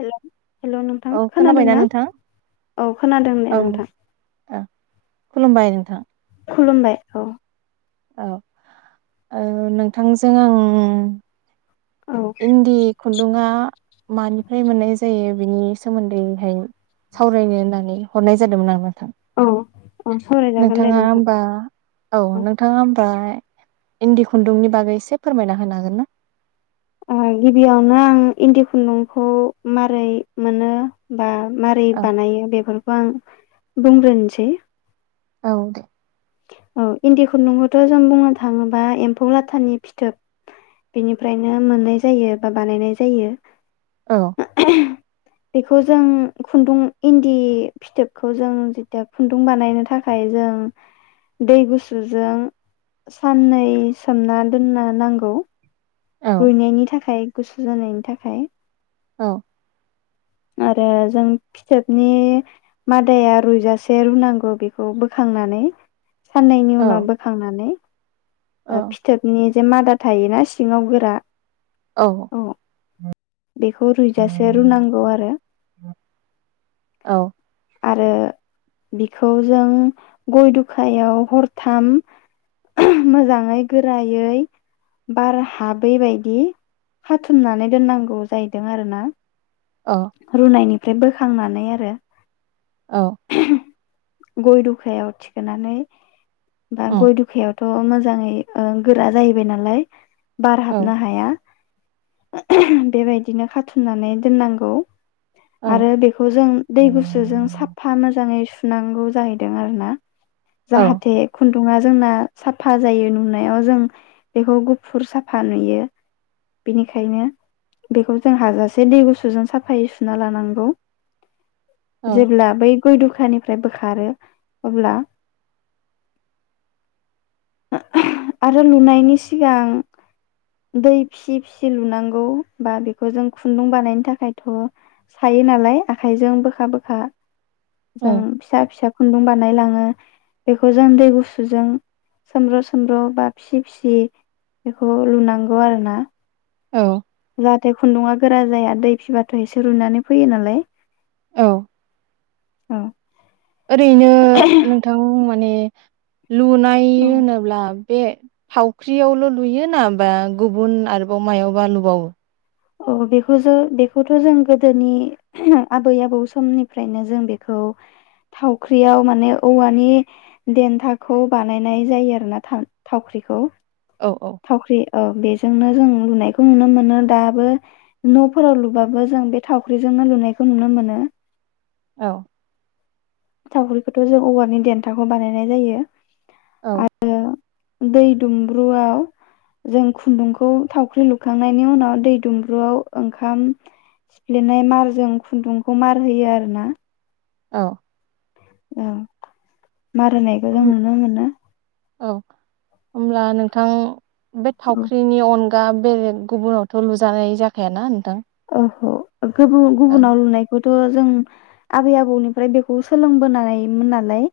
हेल हेल नोंथां औ खोनादों खोनाबायना ना नोंथां औ खोनादों ने नोंथां ओ औ खुलुमबाय नोंथां खुलुमबाय औ औ ओ नोंथांजों आं औ इन्दि खुन्दुंआ मानिफ्राय मोननाय जायो बिनि सोमोन्दैहाय सावरायनो होननानै हरनाय जादोंमोन आं औ औ सावरायजागोन दे नोंथाङा नोंथां होमबा औ नोंथाङा होमबा इन्दि खुन्दुंनि बागै एसे फोरमायना होनो हागोन ना? ओ गिबियावनो आं इन्दि खुन्दुंखौ मारै मोनो बा मारै औ बानायो बेफोरखौ आं बुंग्रोनोसै औ दे औ इन्दि खुन्दुंखौथ' जों बुंनो थाङोब्ला एम्फौ लाथानि फिथोब बेनिफ्रायनो मोननाय जायो बा बानायनाय जायो औ बेखौ जों खुन्दुं इन्दि फिथोबखौ जों जेथिया खुन्दुं बानायनो थाखाय जों दै गुसुजों साननै सोमना दोननो नांगौ औ रुइनायनि थाखाय गुसु जानायनि थाखाय औ आरो जों फिथोबनि मादाया रुजासे रुनांगौ बेखौ बोखांनानै साननैनि औ उनाव बोखांनानै औ ओ फिथोबनि जे मादा थायोना सिङाव गोरा औ बेखौ रुइजासे रुनांगौ आरो औ आरो बिखौ जों गय दुखायाव हरथाम मोजाङै गोरायै बार हाबै बायदि हाथुमनानै दोननांगौ अ जाहैदों आरोना औ रुनायनि बोखांनानै आरो औ गय दुखायाव थिखोनानै बा उम गय दखायाव अ मोजाङै ओ गोरा जाहैबाय नालाय बार औ हाबनो हाया बेबायदिनो खाथुननानै दोननांगौ औ आरो बेखौ जों दै गुसुजों साफा मोजाङै सुनांगौ जाहैदों आरो ना औ जाहाथे उम दुङा जोंना साफा जायो नुनायाव जों बेखौ गुफुर साफा नुयो बेनिखायनो बेखौ जों हाजासे दै गुसुजों साफा फाय सुना लानांगौ जेब्ला बै गु दुखानिफ्राय बोखारो अब्ला आरो लुनायनि सिगां दै फिसि फिसि लुनांगौ बा बेखौ जों खुन्दुं बानायनो थाखायथ सायो नालाय आखाइजों बोखा बोखा औ जों फिसा फिसा खुन्दुं बानाय लाङो बेखौ जों दै गुसुजों सोमब्र सोमब्र बा फिसि फिसि बेखौ लुनां नंगौ आरो ना औ जाहाथे खुन्दुङा गोरा जाया दै फिबाथाय सो रुनानै फैयो नालाय औ औ ओरैनो नोंथां ने लुनाय होनोब्ला बे फावख्रियावल लुयो ना बा गुबुन आरोबाव मायावबा लुबावो अ बेखौ जों बेखौथ जों गोदोनि आबै आबौ समनिफ्रायनो जों बेखौ थावख्रियाव माने औवानि देन्थाखौ बानायनाय जायो ब्लाथा थावख्रिखौ औ औ थावख्रि औ बे जोंनो जों लुनायखौ नुनो मोनो दा नफोराव लुबाबो जों बे थावख्रिजोंनो लुनायखौ नुनो मोनो औ थावख्रिखौथ' जों औवानि देन्थाखौ बानायनाय जायो औ दै दुमब्रुआव जों खुन्दुंखौ थावख्रि लुखांनायनि उनाव दै दुमब्रुआव ओंखाम सिफ्लेनाय मारजों खुन्दुंखौ मार होयो आरोना औ औ मार होनायखौ जों नुनो मोनो औ होमब्ला नोंथां बे औ थावख्रिनि अन दा बेलेग गुबुनावथ लुजानाय जाखायाना नोंथां अह गुबुन गुबुनाव लुनायखौ थ' जों आबै आबौनिफ्राय बेखौ सोलोंबोनाय मोन नालाय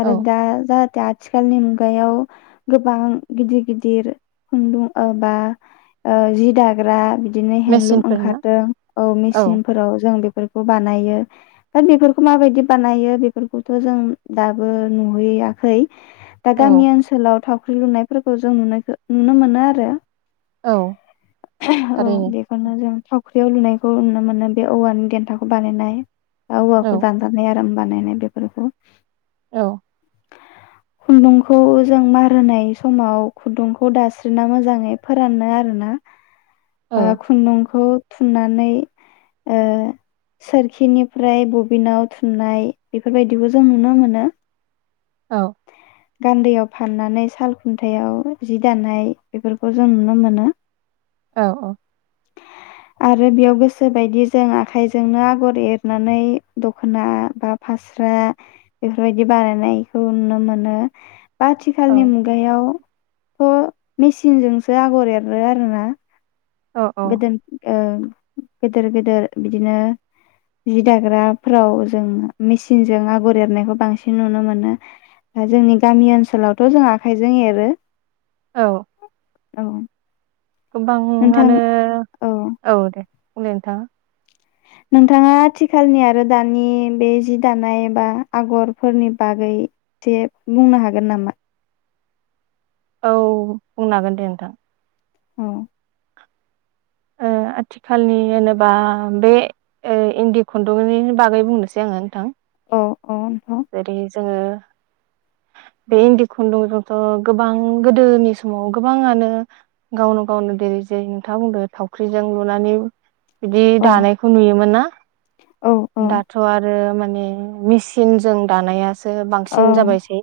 आरो औ दा जा दा आथिखालनि मुगायाव गोबां गिदिर गिदिर खुन्दुं ओ बा ओ जि दाग्रा बि दिनि हेन्दलुम मेचिनफोर ना ओंखारदों औ मेसिनफोराव जों बे बेफोरखौ बानायो दा बेफोरखौ माबायदि बानायो बेफोरखौथ जों दाबो नुहैयाखै दा औ गामि ओनसोलाव थ' फख्रि लुनायफोरखौ जों नुनायखौ नुनो मोनो आरो औ औ थारैनो बेखौनो जों थावख्रियाव लुनायखौ नुनो मोनो बे औवानि देन्थाखौ बानायनाय। औ औ औवाखौ दान्दाबनाय आराम बानायनाय बेफोरखौ औ। खुन्दुंखौ जों मार होनाय समाव खुन्दुंखौ दास्रिना मोजाङै फोरानो आरोना। औ अ खुन्दुं खौ थुननानै ओ सोरखिनिफ्राय बबिनाव थुननाय बेफोरबायदिखौ जों नुनो मोनो। औ। गान्दैयाव फाननानै साल खुन्थायाइाव जि दानाय बेफोरखौ जों नुनो मोनो औ औ। आरो बेयाव गोसो बायदि जों आखाइजोंनो आगर एरनानै दखना बा फास्रा बेफोरबायदि बानायनायखौ नुनो मोनो। दा आथिखालनि मुगायाव थ' मेसिनजोंसो आगर एरो आरोना। औ औ गोदोन ओ गेदेर गेदेर बिदिनो जि दाग्राफोराव जों मेसिनजों आगर एरनायखौ बांसिन नुनो मोनो। जोंनि गामि ओनसोलावथ' जों आखाइजों एरो औ। औ। नोंथां गोबाङानो औ दे अ नोंथां। नोंथाङा आथिखालनि आरो दानि बे जि दानाय बा आगरफोरनि बागै जे बुंनो हागोन नामा? औ बुंनो हागोन दे नोंथां। हम। ओ आथिखालनि होनोबा बे ओ इन्दि खुन्दुंनि बागै बुंनोसै आङो नोंथां। औ। औ नोंथां [unintelligible] जोङो बे इन्दि खुन्दुंजोंथ' गोबां गोदोनि समाव गोबाङानो गावनो गावनो देरै जे नोंथाङा बुंदों थावख्रिजों लुनानै बिदि औ दानायखौ नुयोमोन ना। औ औ दाथ' आरो मा ने मेसिन जों दानाया सो बांसिन जाबायसै।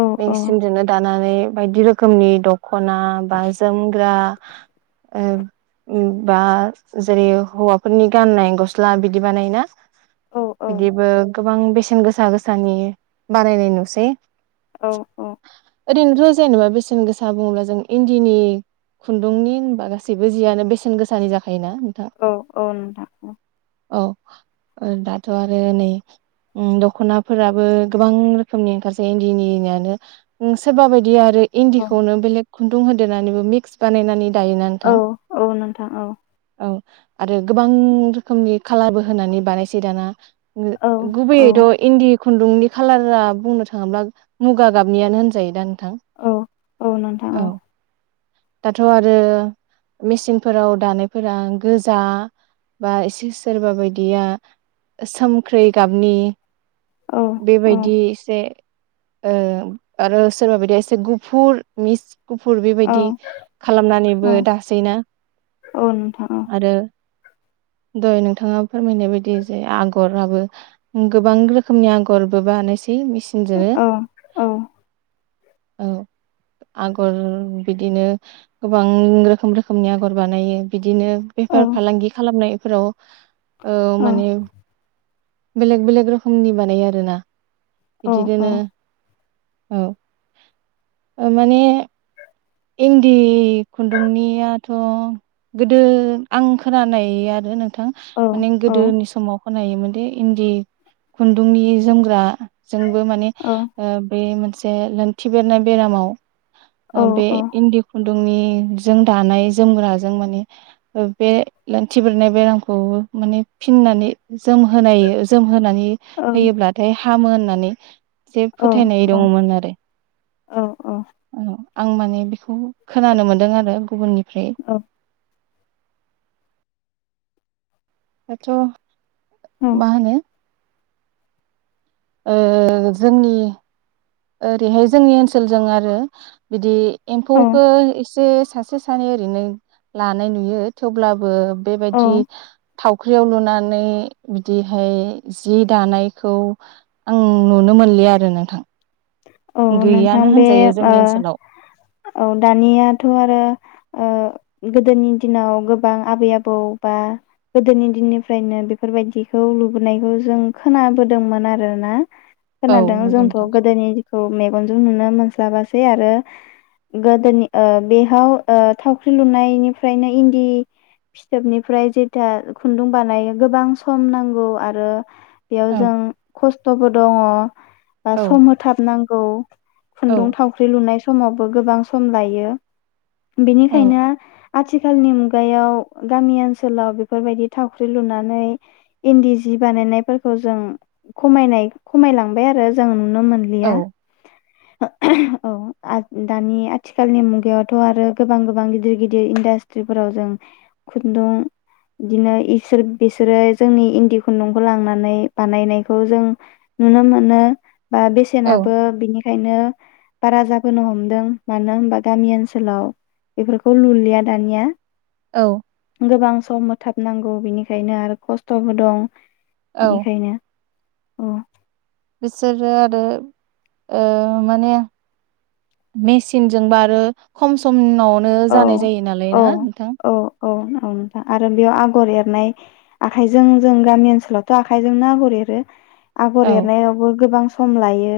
औ मेसिमजोंनो दानानै बायदि रोखोमनि द खना बा जोमग्रा उम उम बा जेरै हौवाफोरनि गाननाय गस्ला बिदि बानायोना? औ बिदिबो गोबां बेसेन गो सा गोसानि बानायनाय नुसै। औ औ। ओरैनोथ जेनेबा बेसेन गोसा बुङोब्ला जों इन्दिनि खुन्दुंनि होनबा गासैबो जियानो बेसेन गोसानि जा औ औ नोंथां औ औ ओ दाथ' आरो नै उम दख खनाफोराबो गोबां रोखोमनि ओंखार सोयो इन्दिनियानो सोरबा बाय दि आरो औ इन्दिखौनो बेलेग खुन्दुं होदेरनानैबो मिक्स बानायनानै दायोना नोंथां औ औ नोंथां औ औ आरो गोबां रोखोमनि खालारबो होनानै बानायसै दाना । औ ओ गुबैयै औ थ' इन्दि खुन्दुंनि खालारा बुंनो थाङोब्ला मुगा गाबनियानो होनजायो दा नोंथां औ औ नोंथां औ दाथ' आरो मेसिनफोराव दानायफोरा गोजा बा एसे सोरबा बायदिया सोमख्रै गाबनि औ औ बेबायदि एसे ओ आरो सोरबा बियदि एसे गुफुर मिस गुफुर औ बेबायदि खालामनानैबो औ दासै ना औ नोंथां आरो? द'य नोंथाङा फोरमायनाय बायदि जे आगराबो गोबां रोखोमनि आगरबो बानाय बे मेसिनजोनो औ औ औ आगर बिदिनो गोबां रोखोम रोखोमनि आगर बानायो बिदि इदिनो औ बेफार फालांगि खालामनाय । फोराव ओ औ माने बेलेग बेलेग रोखोमनि बानायो आरो ना? बिदि दोनो औ औ ओ माने इन्दि खुन्दुंनियाथ'गोदो आं खोनानाय आरो नों नोंथां औ माने औ गोदोनि समाव खनायोमोनदि इन्दि खुन्दुंनि जोमग्रा जोंबो माने औ ओ बे मोनसे जे लोंथि बेरनाय बेरामाव बे इन्दि खुन गदुंनि जों दानाय जोमग्राजों माने ओ बे लोन्थि बेरनाय बेरामखौ माने फिननानै जोमहोनाय यजोमहोनानै होयोब्लाथाय हामो होननानै जे फोथायनाय दङमोन आरो । आं माने बेखौ खोनानो मोन्दों आरो गुबुननिफ्राय दाथ माहोनो ओ जोंनि ओरैहाय जोंनि ओनसोलजों आरो बिदि एम्फौ खो एस जे सासे सानै ओरैनो लानाय नुयो थेवब्लाबो औ बेबायदि थावख्रियाव लुनानै बिदिहाय जि दानायखौ आं नुनो मोनलिआ आरो नोंथां औ नोंथां गैयानो बे होनजायो आ जोंनि ओनसोलाव ओ दानियाथ आरो ओ गोदोनि दिनाव गोबां आबै आबौ बा गोदोनि दिननिफ्रायनो बेफोरबायदिखौ लुबोनायखौ जों खोनाबोदोंमोन आरोना औ खोनादों नंगौ जोंथ नोंथां गोदोनि मेगनजों नुनो मोनस्लाबासै आरो गोदोनि ओ बेहाव ओ थावख्रि लुनायनिफ्रायनो इन्दि फिथोबनिफ्राय जेथा खुन्दुं बानायो गोबां सम नांगौ आरो बेयाव औ जों खस्थ खस्थबो दंङ बा औ सम होथाब नांगौ औ खुन्दुं थावख्रि लुनाय समावबो गोबां सम लायो औ बेनिखायनो आथिखालनि मुगायाव गामि ओनसोलाव बेफोरबायदि थावख्रि लुनानै इन्दि जि बानायनायफोरखौ जों खमायनाय खमायलांबाय आरो जों नुनो मोन लिया औ [unintelligible] औ दानि आथिखालनि मुगायावथ आरो गोबां गोबां गिदिर गिदिर इन्डास्ट्रिफोराव जों खुन्दुं बिदिनो इसोर बिसोरो जोंनि इन्दि खुन्दुंखौ लांनानै बानायनायखौ जों नुनो मोनो बा औ बेसेनाबो बिनि खायनो बारा जाबोनो हमदों मानो होनबा गामि ओनसोलाव बेफोरखौ नुलिया दानिया औ गोबां सम मोथाबनांगौ बिनिखायनो आरो खस्थबो दं औ बेनिखायनो उम बिसोरो आरो ओ माने मेसिन जोंबा आरो खम समनव ओ औ जानाय जायो नालाय औ ना नोंथां। औ औ औ नोंथां आरो बेयाव आगर एरनाय आखायजों जों गामि ओनसोलावथ आखाइजोंनो आगर एरो। आगर औ एरनायावबो गोबां सम लायो।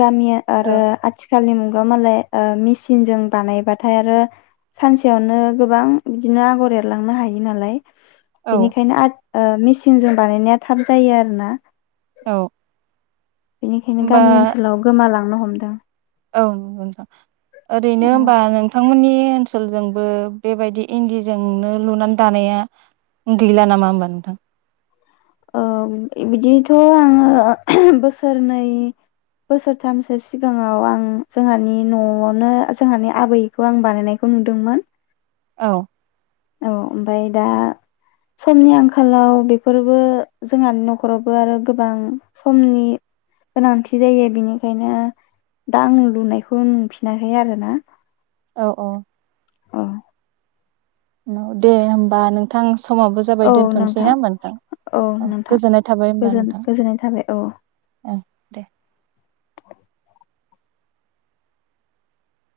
गामि आरो औ आथि खालि मुगा मालाय मिेसिनजों बानायबाथाय आरो सानसेयावनो गोबां बिदिनो आगर एरलांनो हायो नालाय। बेनिखायनो आद ओ मिसिनजों बानायनाया थाब जायो आरो ना। औ बेनिखायनो होमबा गामि ओनसोलाव गोमालां नो हमदों। मानो होबा औ नोंथांमोननि बओनसोलजोंबो बेबायदि इन्दिजोंनो लुनानै दानाया गैला नामा होमबा नोंथां? ओ बिदिथ' आङो बोसोरनै बोसोरथामसो सिगाङाव आं जोंहानि न'आवनो जोंहानि आबैखौ आं बानायनायखौ नुदोंमोन औ औ ओमफ्राय दा समनि आंखालाव बेफोरबो जोंहानि न'खरावबो आरो गोबां समनि गोनांथि जायो बेनिखायनो दा आं लुनायखौ नुफिनाखै आरोना औ औ अ दे होमबा नोंथां स समाबबो जाबाय दोन्थ'नोसै ना ओमबा नोंथां औ गोजोननाय थाबाय होनोमबा गोजोन नोंथां गोजोननाय थाबाय औ ओ । दे [inaudible]